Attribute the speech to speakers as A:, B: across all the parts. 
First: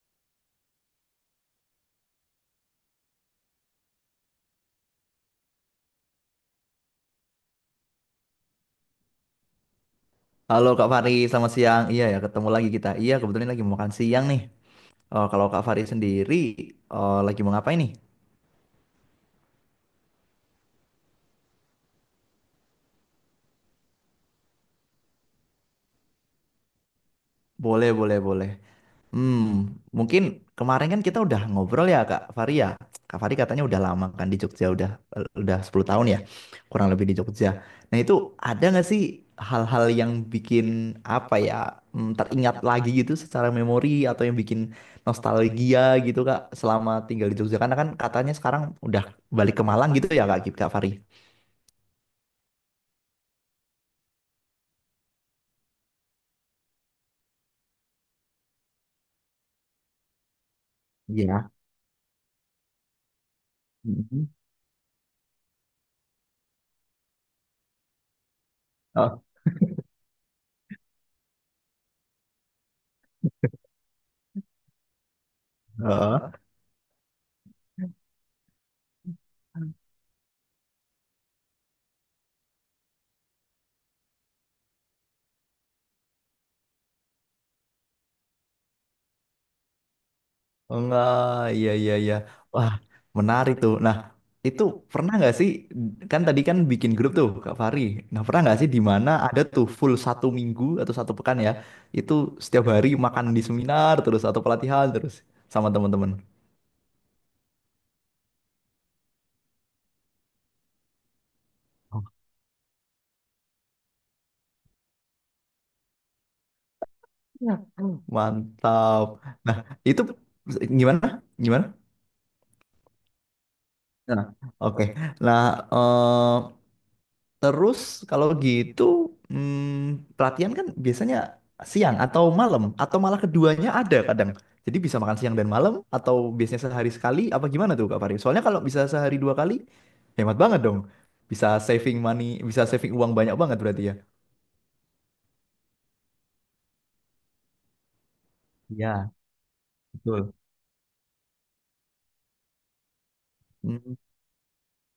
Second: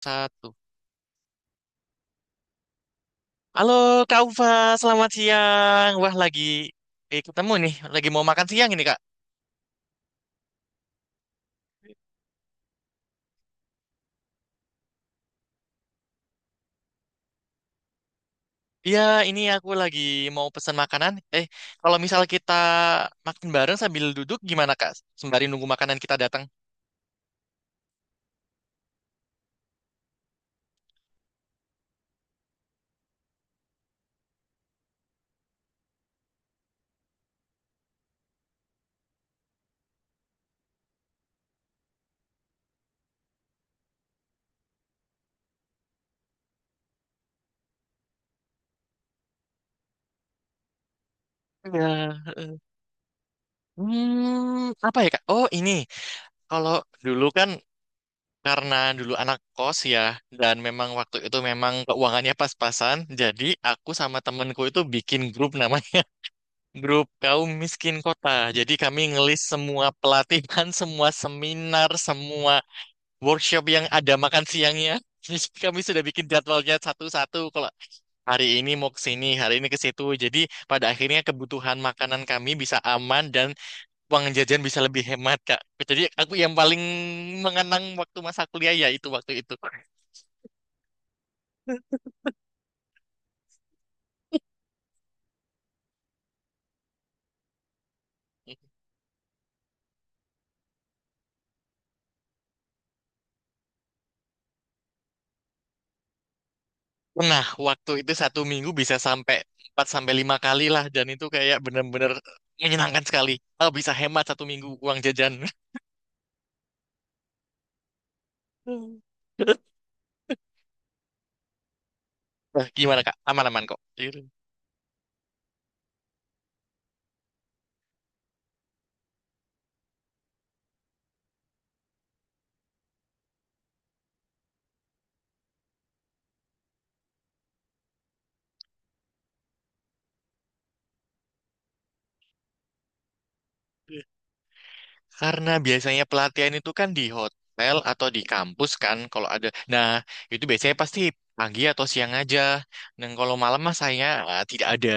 A: Satu. Halo Kak Ufa, selamat siang. Wah lagi ketemu nih, lagi mau makan siang ini Kak.
B: Halo Kak Fari, selamat siang. Iya ya, ketemu lagi kita. Iya, kebetulan lagi mau makan siang nih. Oh, kalau Kak Fari sendiri, oh, lagi mau ngapain nih?
A: Iya, ini aku lagi mau pesan makanan. Kalau misal kita makan bareng sambil duduk gimana Kak? Sembari nunggu makanan kita datang.
B: Boleh, boleh, boleh. Hmm, mungkin kemarin kan kita udah ngobrol ya. Kak Fari katanya udah lama kan di Jogja, udah 10 tahun ya, kurang lebih di Jogja. Nah, itu ada nggak sih hal-hal yang bikin apa ya teringat lagi gitu secara memori atau yang bikin nostalgia gitu Kak selama tinggal di Jogja? Karena kan katanya sekarang udah balik ke Malang gitu ya Kak, Kak Fari?
A: Iya. eh. Apa ya Kak? Oh ini, kalau dulu kan karena dulu anak kos ya, dan memang waktu itu
B: Iya.
A: memang keuangannya pas-pasan, jadi aku sama
B: Mhm.
A: temenku itu bikin grup namanya. Grup kaum miskin kota. Jadi kami
B: Oh,
A: ngelis semua pelatihan, semua seminar, semua workshop yang ada makan siangnya. Jadi kami sudah bikin
B: heeh.
A: jadwalnya satu-satu. Kalau hari ini mau ke sini, hari ini ke situ. Jadi pada akhirnya kebutuhan makanan kami bisa aman dan uang jajan bisa lebih hemat, Kak. Jadi aku yang paling mengenang waktu masa kuliah ya itu waktu itu.
B: Oh, enggak, iya, iya, iya. Wah, menarik tuh. Nah, itu pernah nggak sih, kan tadi kan bikin grup tuh Kak Fahri. Nah, pernah nggak sih di mana ada tuh full satu minggu atau satu pekan ya, itu setiap hari makan di seminar terus atau pelatihan terus sama teman-teman.
A: Nah, waktu itu satu minggu bisa sampai 4 sampai 5 kali lah dan itu kayak
B: Oh,
A: bener-bener menyenangkan sekali. Oh, bisa hemat satu minggu uang jajan.
B: iya. Mantap. Nah, itu gimana? Gimana?
A: Nah, gimana Kak? Aman-aman kok. Gitu.
B: Nah, oke. Nah, eh, terus kalau gitu pelatihan kan biasanya siang atau malam atau malah keduanya ada kadang. Jadi bisa makan siang dan malam atau biasanya sehari sekali apa gimana tuh Kak Fari? Soalnya kalau bisa sehari dua kali hemat banget dong. Bisa saving money, bisa saving uang banyak banget berarti ya.
A: Karena biasanya pelatihan itu kan di hotel atau di kampus kan
B: Iya,
A: kalau ada. Nah,
B: betul.
A: itu biasanya pasti pagi atau siang aja. Dan kalau malam mah
B: Mm,
A: saya tidak ada.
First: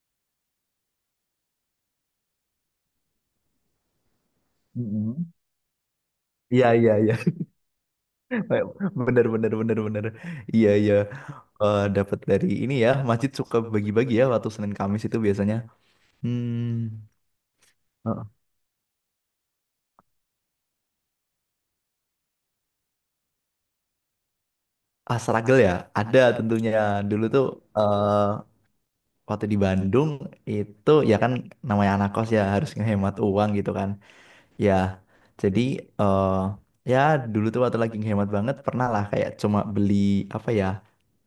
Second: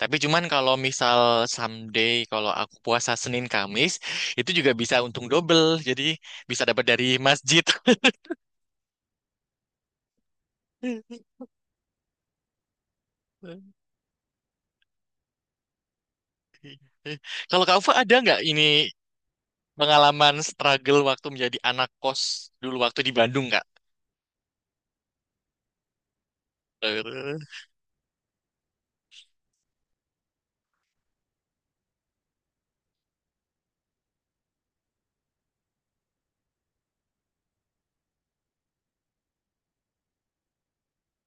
A: Tapi cuman kalau misal someday kalau aku puasa Senin Kamis, itu juga bisa untung
B: mm,
A: double. Jadi bisa
B: iya,
A: dapat
B: iya, iya.
A: dari masjid.
B: Bener, bener, bener, bener. Iya, iya. Eh, dapat dari ini ya. Masjid suka bagi-bagi ya waktu Senin Kamis itu biasanya. Hmm.
A: Kalau kamu ada nggak ini pengalaman struggle waktu menjadi anak kos dulu waktu di Bandung kak?
B: Ah, struggle ya, ada tentunya. Dulu tuh eh waktu di Bandung itu, ya kan, namanya anak kos ya harus ngehemat uang gitu kan. Ya, jadi eh ya dulu tuh waktu lagi hemat banget pernah lah kayak cuma beli apa ya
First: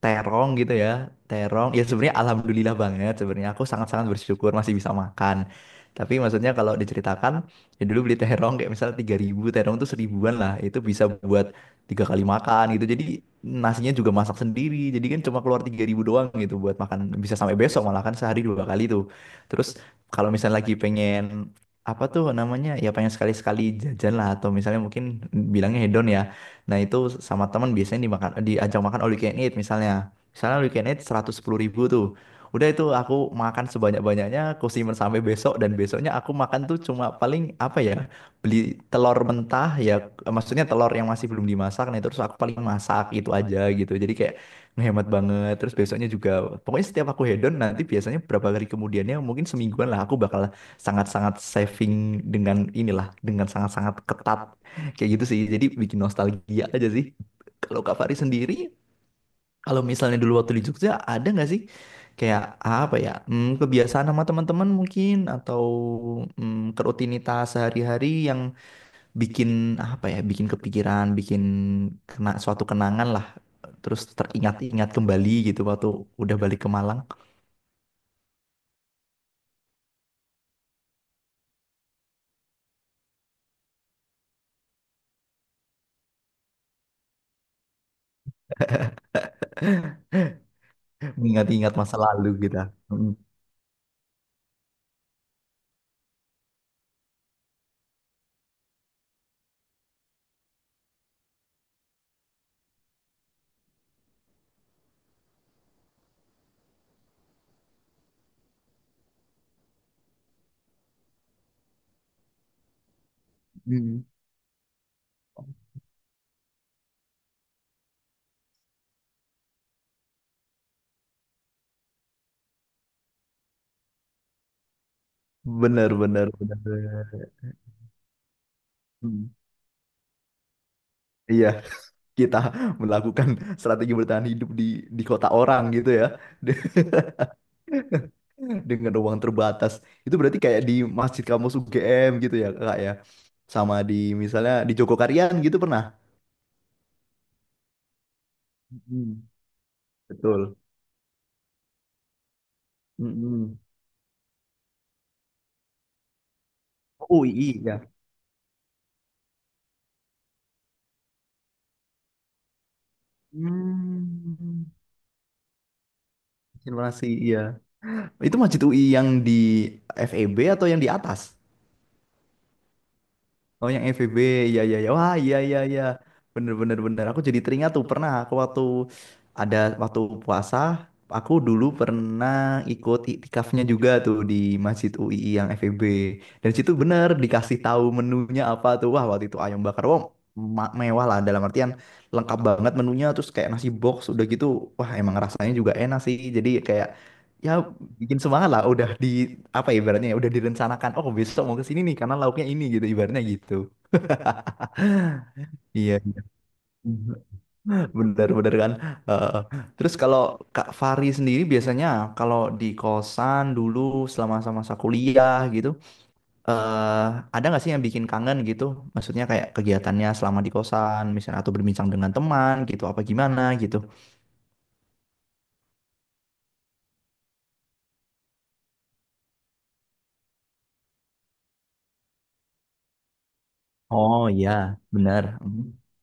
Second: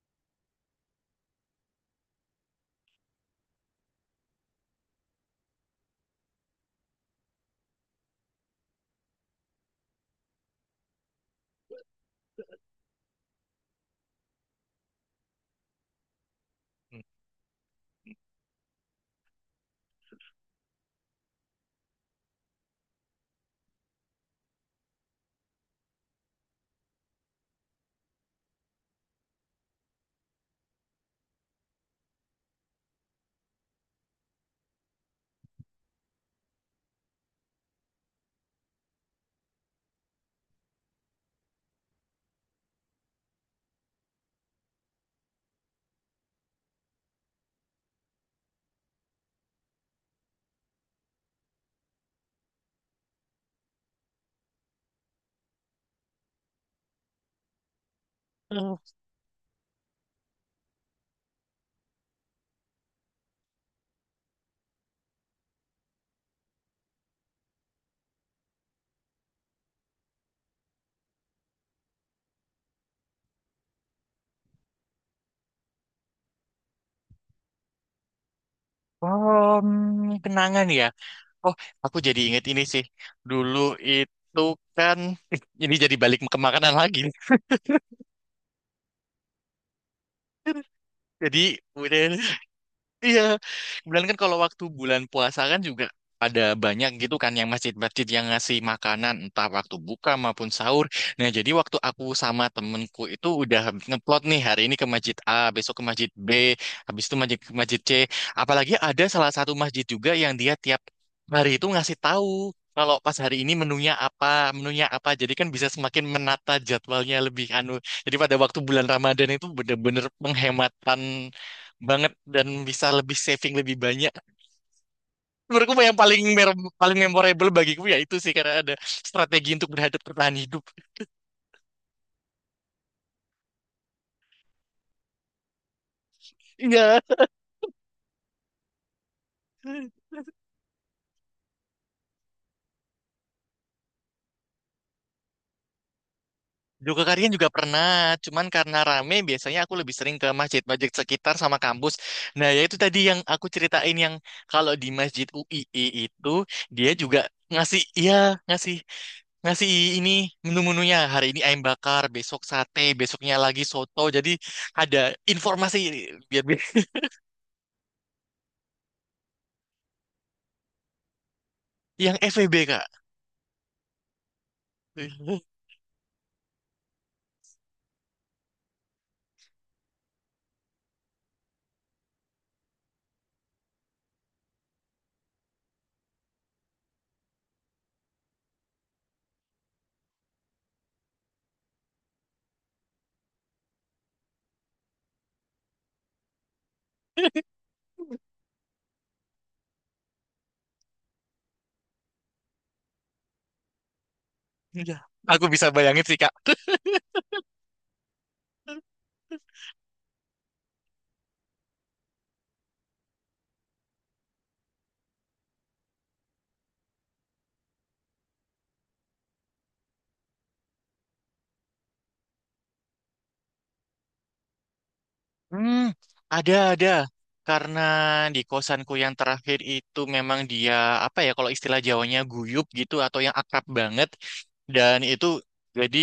B: terong gitu ya, terong. Ya sebenarnya alhamdulillah banget, sebenarnya aku sangat-sangat bersyukur masih bisa makan. Tapi maksudnya kalau diceritakan, ya dulu beli terong kayak misalnya tiga ribu, terong tuh seribuan lah, itu bisa buat tiga kali makan gitu. Jadi nasinya juga masak sendiri. Jadi kan cuma keluar 3000 doang gitu, buat makan bisa sampai besok malah, kan sehari dua kali tuh. Terus kalau misalnya lagi pengen apa tuh namanya, ya pengen sekali-sekali jajan lah, atau misalnya mungkin bilangnya hedon ya, nah itu sama teman biasanya dimakan, diajak makan all you can eat, misalnya misalnya all you can eat 110 ribu tuh, udah itu aku makan sebanyak-banyaknya, aku simpen sampai besok, dan besoknya aku makan tuh cuma paling apa ya, beli telur mentah ya, maksudnya telur yang masih belum dimasak, nah terus aku paling masak itu aja gitu. Jadi kayak ngehemat banget. Terus besoknya juga, pokoknya setiap aku hedon, nanti biasanya berapa hari kemudiannya, mungkin semingguan lah, aku bakal sangat-sangat saving, dengan inilah, dengan sangat-sangat ketat kayak gitu sih. Jadi bikin nostalgia aja sih. Kalau Kak Fari sendiri, kalau misalnya dulu waktu di Jogja, ada nggak sih kayak apa ya, kebiasaan sama teman-teman mungkin atau kerutinitas sehari-hari yang bikin apa ya, bikin kepikiran, bikin kena suatu kenangan lah, terus teringat-ingat kembali gitu waktu udah balik ke Malang?
A: Oh, kenangan ya. Oh, aku jadi inget ini sih. Dulu itu kan ini jadi balik ke makanan lagi. Jadi
B: Mengingat-ingat masa
A: udah
B: lalu gitu.
A: Iya, kemudian kan kalau waktu bulan puasa kan juga ada banyak gitu kan yang masjid-masjid yang ngasih makanan entah waktu buka maupun sahur. Nah, jadi waktu aku sama temenku itu udah ngeplot nih hari ini ke masjid A, besok ke masjid B, habis itu masjid ke masjid C. Apalagi ada salah satu masjid juga yang dia tiap hari itu ngasih tahu kalau pas hari ini menunya
B: Mm.
A: apa, menunya apa. Jadi kan bisa semakin menata jadwalnya lebih anu. Jadi pada waktu bulan Ramadan itu bener-bener penghematan banget dan bisa lebih saving lebih banyak. Menurutku
B: Benar,
A: yang paling
B: benar, benar,
A: paling
B: benar.
A: memorable bagiku ya itu sih karena ada
B: Hmm.
A: strategi untuk bertahan hidup.
B: Iya, kita melakukan strategi bertahan hidup di kota orang gitu ya.
A: Iya.
B: Dengan uang terbatas. Itu berarti kayak di Masjid Kampus UGM gitu ya, Kak ya. Sama di misalnya di Jogokarian gitu pernah.
A: Juga kalian juga pernah, cuman karena
B: Mm,
A: rame biasanya aku lebih sering ke
B: betul.
A: masjid-masjid sekitar sama kampus. Nah, ya itu tadi yang aku
B: Mm-mm.
A: ceritain yang kalau di Masjid UII itu dia juga
B: UI ya.
A: ngasih, iya, ngasih ngasih ini menu-menunya hari ini ayam bakar, besok sate, besoknya lagi soto. Jadi
B: Hmm.
A: ada informasi biar...
B: Simulasi iya. Itu Masjid UI yang di FEB atau yang di atas?
A: Yang FEB, Kak.
B: Oh yang FVB, iya, iya, iya. Wah, iya, iya, iya. Bener, bener, bener. Aku jadi teringat tuh pernah aku ada waktu puasa, aku dulu pernah ikut iktikafnya juga tuh di Masjid UII yang FVB. Dan situ bener dikasih tahu menunya apa tuh. Wah, waktu itu ayam bakar. Wah, mewah lah, dalam artian lengkap banget menunya, terus kayak nasi box udah gitu. Wah, emang rasanya juga enak sih. Jadi kayak ya bikin semangat lah, udah di apa ya, ibaratnya ya udah direncanakan, oh besok mau ke sini nih karena lauknya ini gitu, ibaratnya gitu,
A: Iya. Aku bisa
B: iya,
A: bayangin sih,
B: iya.
A: Kak.
B: Bener-bener kan. Eh, terus kalau Kak Fari sendiri biasanya kalau di kosan dulu selama masa kuliah gitu, eh ada nggak sih yang bikin kangen gitu, maksudnya kayak kegiatannya selama di kosan misalnya, atau berbincang dengan teman gitu, apa gimana gitu?
A: Hmm, ada, ada. Karena di kosanku yang terakhir itu memang dia, apa ya, kalau istilah Jawanya guyup gitu, atau yang akrab banget.
B: Oh iya,
A: Dan
B: benar.
A: itu,
B: Mm.
A: jadi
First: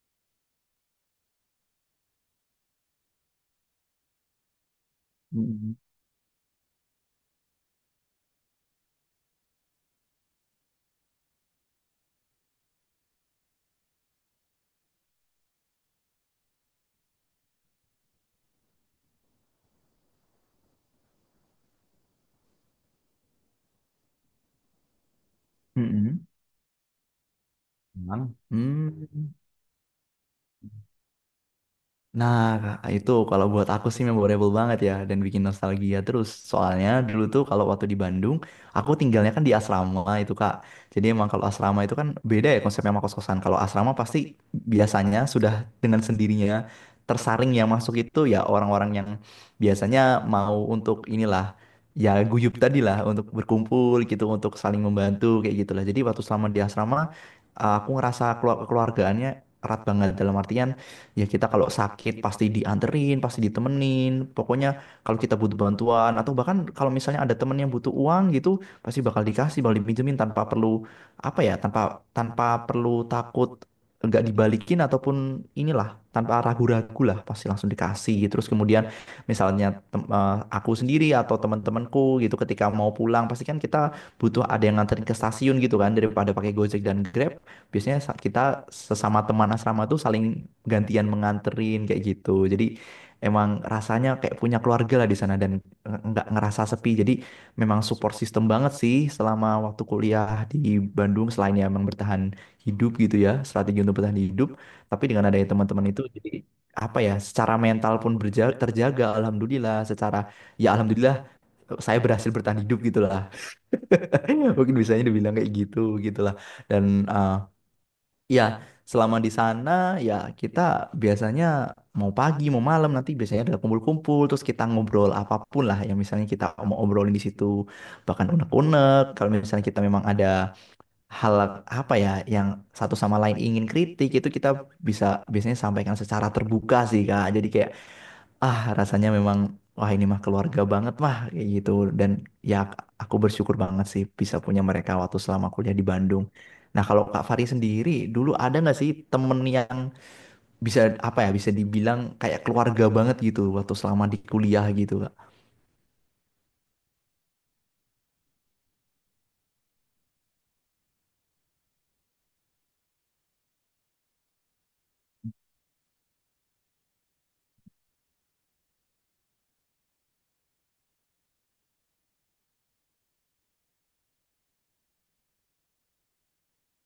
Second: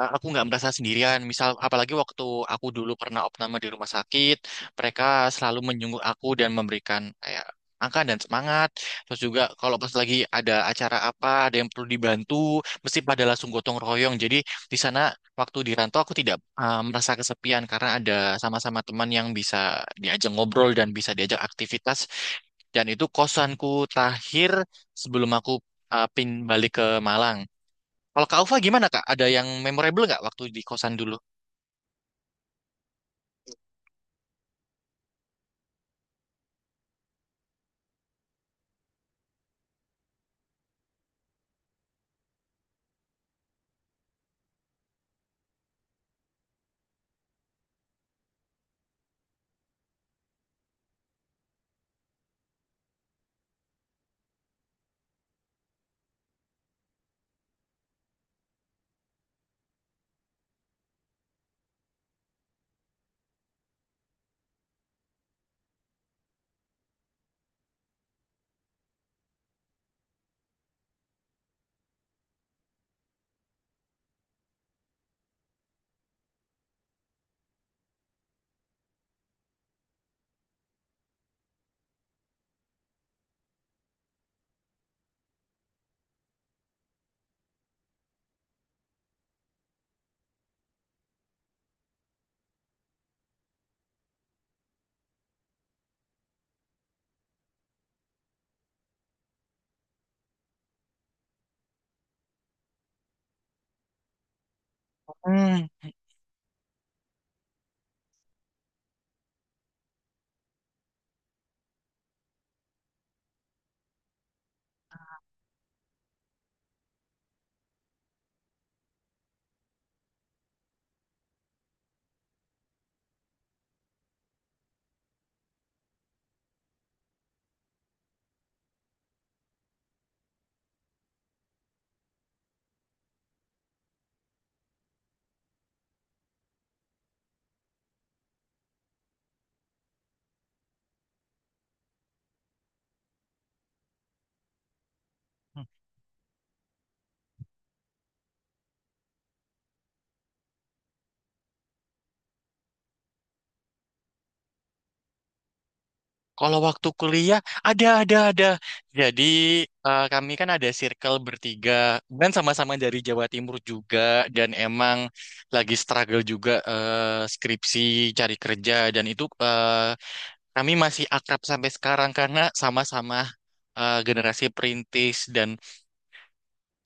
A: aku nggak merasa sendirian. Misal, apalagi waktu aku dulu pernah opname di rumah sakit, mereka selalu
B: Mm-mm.
A: menjenguk aku dan memberikan kayak angka dan semangat. Terus juga kalau pas lagi ada acara apa, ada yang perlu dibantu, mesti pada langsung gotong royong. Jadi di sana. Waktu di rantau aku tidak merasa kesepian karena ada sama-sama teman yang bisa diajak ngobrol dan bisa diajak aktivitas. Dan itu kosanku terakhir sebelum aku
B: Mm-mm.
A: pin balik ke Malang. Kalau
B: Emang.
A: Kak Ufa gimana Kak?
B: Hmm.
A: Ada yang memorable nggak waktu di kosan dulu?
B: Nah, Kak, itu kalau buat aku sih memorable banget ya, dan bikin nostalgia terus. Soalnya dulu tuh kalau waktu di Bandung, aku tinggalnya kan di asrama itu Kak. Jadi emang kalau asrama itu kan beda ya konsepnya sama kos-kosan. Kalau asrama pasti biasanya sudah dengan sendirinya tersaring yang masuk itu ya orang-orang yang biasanya mau untuk inilah, ya guyup tadi lah, untuk berkumpul gitu, untuk saling membantu kayak gitulah. Jadi waktu selama di asrama, aku ngerasa keluargaannya erat banget, dalam artian ya kita kalau sakit pasti dianterin, pasti ditemenin. Pokoknya kalau kita butuh bantuan, atau bahkan kalau misalnya ada temen yang butuh uang gitu, pasti bakal dikasih, bakal dipinjemin tanpa perlu apa ya, tanpa tanpa perlu takut nggak dibalikin, ataupun inilah, tanpa ragu-ragu lah pasti langsung dikasih gitu. Terus kemudian misalnya aku sendiri atau teman-temanku gitu ketika mau pulang pasti kan kita butuh ada yang nganterin ke stasiun gitu kan, daripada pakai Gojek dan Grab, biasanya kita sesama teman asrama tuh saling gantian menganterin kayak gitu. Jadi emang rasanya kayak punya keluarga lah di sana dan nggak ngerasa sepi. Jadi memang support system banget sih selama waktu kuliah di Bandung, selain ya emang bertahan hidup gitu ya, strategi untuk bertahan hidup. Tapi dengan adanya
A: Hmm.
B: teman-teman itu jadi apa ya, secara mental pun terjaga, alhamdulillah. Secara ya alhamdulillah, saya berhasil bertahan hidup gitu lah. Mungkin bisanya dibilang kayak gitu gitulah, dan eh, ya, selama di sana ya kita biasanya mau pagi mau malam nanti biasanya ada kumpul-kumpul, terus kita ngobrol apapun lah yang misalnya kita mau obrolin di situ, bahkan unek-unek, kalau misalnya kita memang ada hal apa ya, yang satu sama lain ingin kritik, itu kita bisa biasanya sampaikan secara terbuka sih Kak. Jadi kayak ah, rasanya memang, wah ini mah keluarga banget mah, kayak gitu. Dan ya aku bersyukur banget sih bisa punya mereka waktu selama kuliah di Bandung. Nah kalau Kak Fari sendiri, dulu ada nggak sih temen yang bisa apa ya, bisa dibilang kayak keluarga banget gitu waktu selama di kuliah gitu Kak?
A: Kalau waktu kuliah ada, ada, ada. Jadi kami kan ada circle bertiga dan sama-sama dari Jawa Timur juga dan emang lagi struggle juga skripsi cari kerja dan itu kami masih akrab sampai sekarang karena sama-sama generasi perintis dan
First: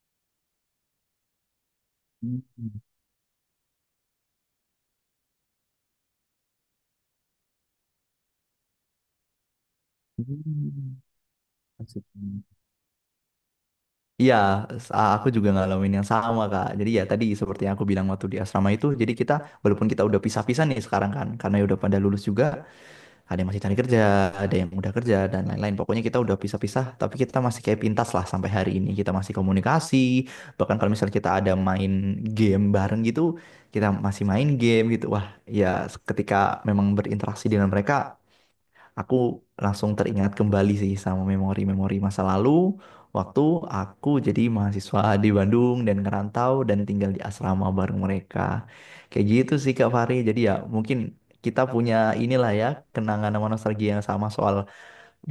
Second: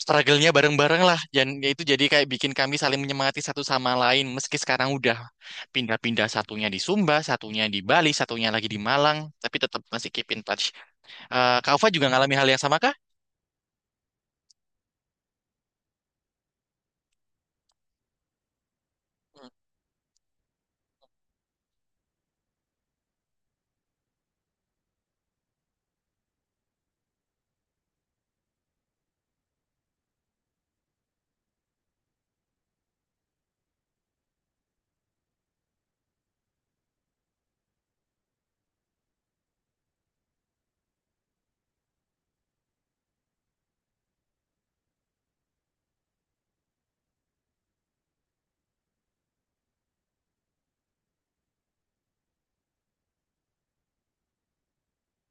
A: struggle-nya bareng-bareng lah. Dan ya itu jadi kayak bikin kami
B: Hmm,
A: saling menyemangati satu sama lain. Meski sekarang udah pindah-pindah satunya di Sumba, satunya di Bali, satunya lagi di Malang, tapi tetap masih keep in touch.
B: hmm,
A: Kak Ufa
B: asik.
A: juga ngalami hal yang sama kah?
B: Iya, aku juga ngalamin yang sama, Kak. Jadi ya tadi seperti yang aku bilang waktu di asrama itu, jadi kita, walaupun kita udah pisah-pisah nih sekarang kan, karena ya udah pada lulus juga, ada yang masih cari kerja, ada yang udah kerja dan lain-lain. Pokoknya kita udah pisah-pisah, tapi kita masih kayak pintas lah sampai hari ini. Kita masih komunikasi, bahkan kalau misalnya kita ada main game bareng gitu, kita masih main game gitu. Wah, ya ketika memang berinteraksi dengan mereka, aku langsung teringat kembali sih sama memori-memori masa lalu waktu aku jadi mahasiswa di Bandung dan ngerantau dan tinggal di asrama bareng mereka. Kayak gitu sih Kak Fahri. Jadi ya mungkin kita punya inilah ya, kenangan sama nostalgia yang sama soal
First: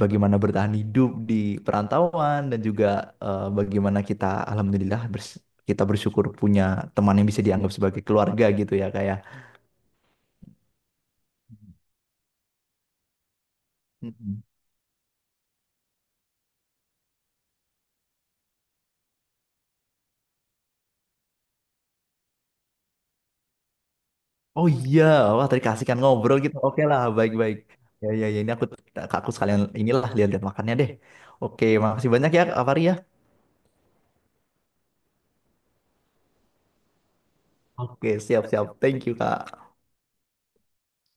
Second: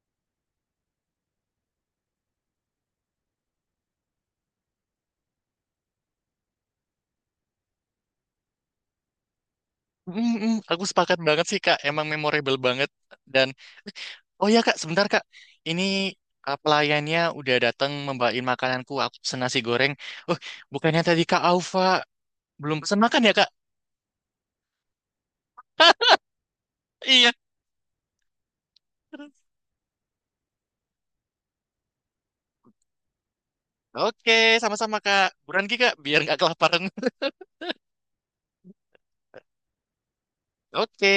B: bagaimana bertahan hidup di perantauan, dan juga bagaimana kita alhamdulillah kita bersyukur punya teman yang bisa dianggap sebagai keluarga gitu ya,
A: Aku sepakat banget sih Kak, emang memorable banget dan...
B: kayak.
A: Oh iya kak, sebentar kak. Ini pelayannya udah datang membawain makananku. Aku pesen nasi goreng. Oh, bukannya tadi kak Alfa belum pesen makan ya kak?
B: Oh iya, wah tadi kasih kan ngobrol gitu. Oke lah,
A: Iya.
B: baik-baik. Ya, ya, ya, ini aku, sekalian inilah lihat-lihat makannya deh. Oke, makasih banyak ya, Kak Fahri ya.
A: Oke, sama-sama kak. Buruan kak, biar nggak kelaparan.
B: Oke, siap-siap. Thank you, Kak.
A: Oke.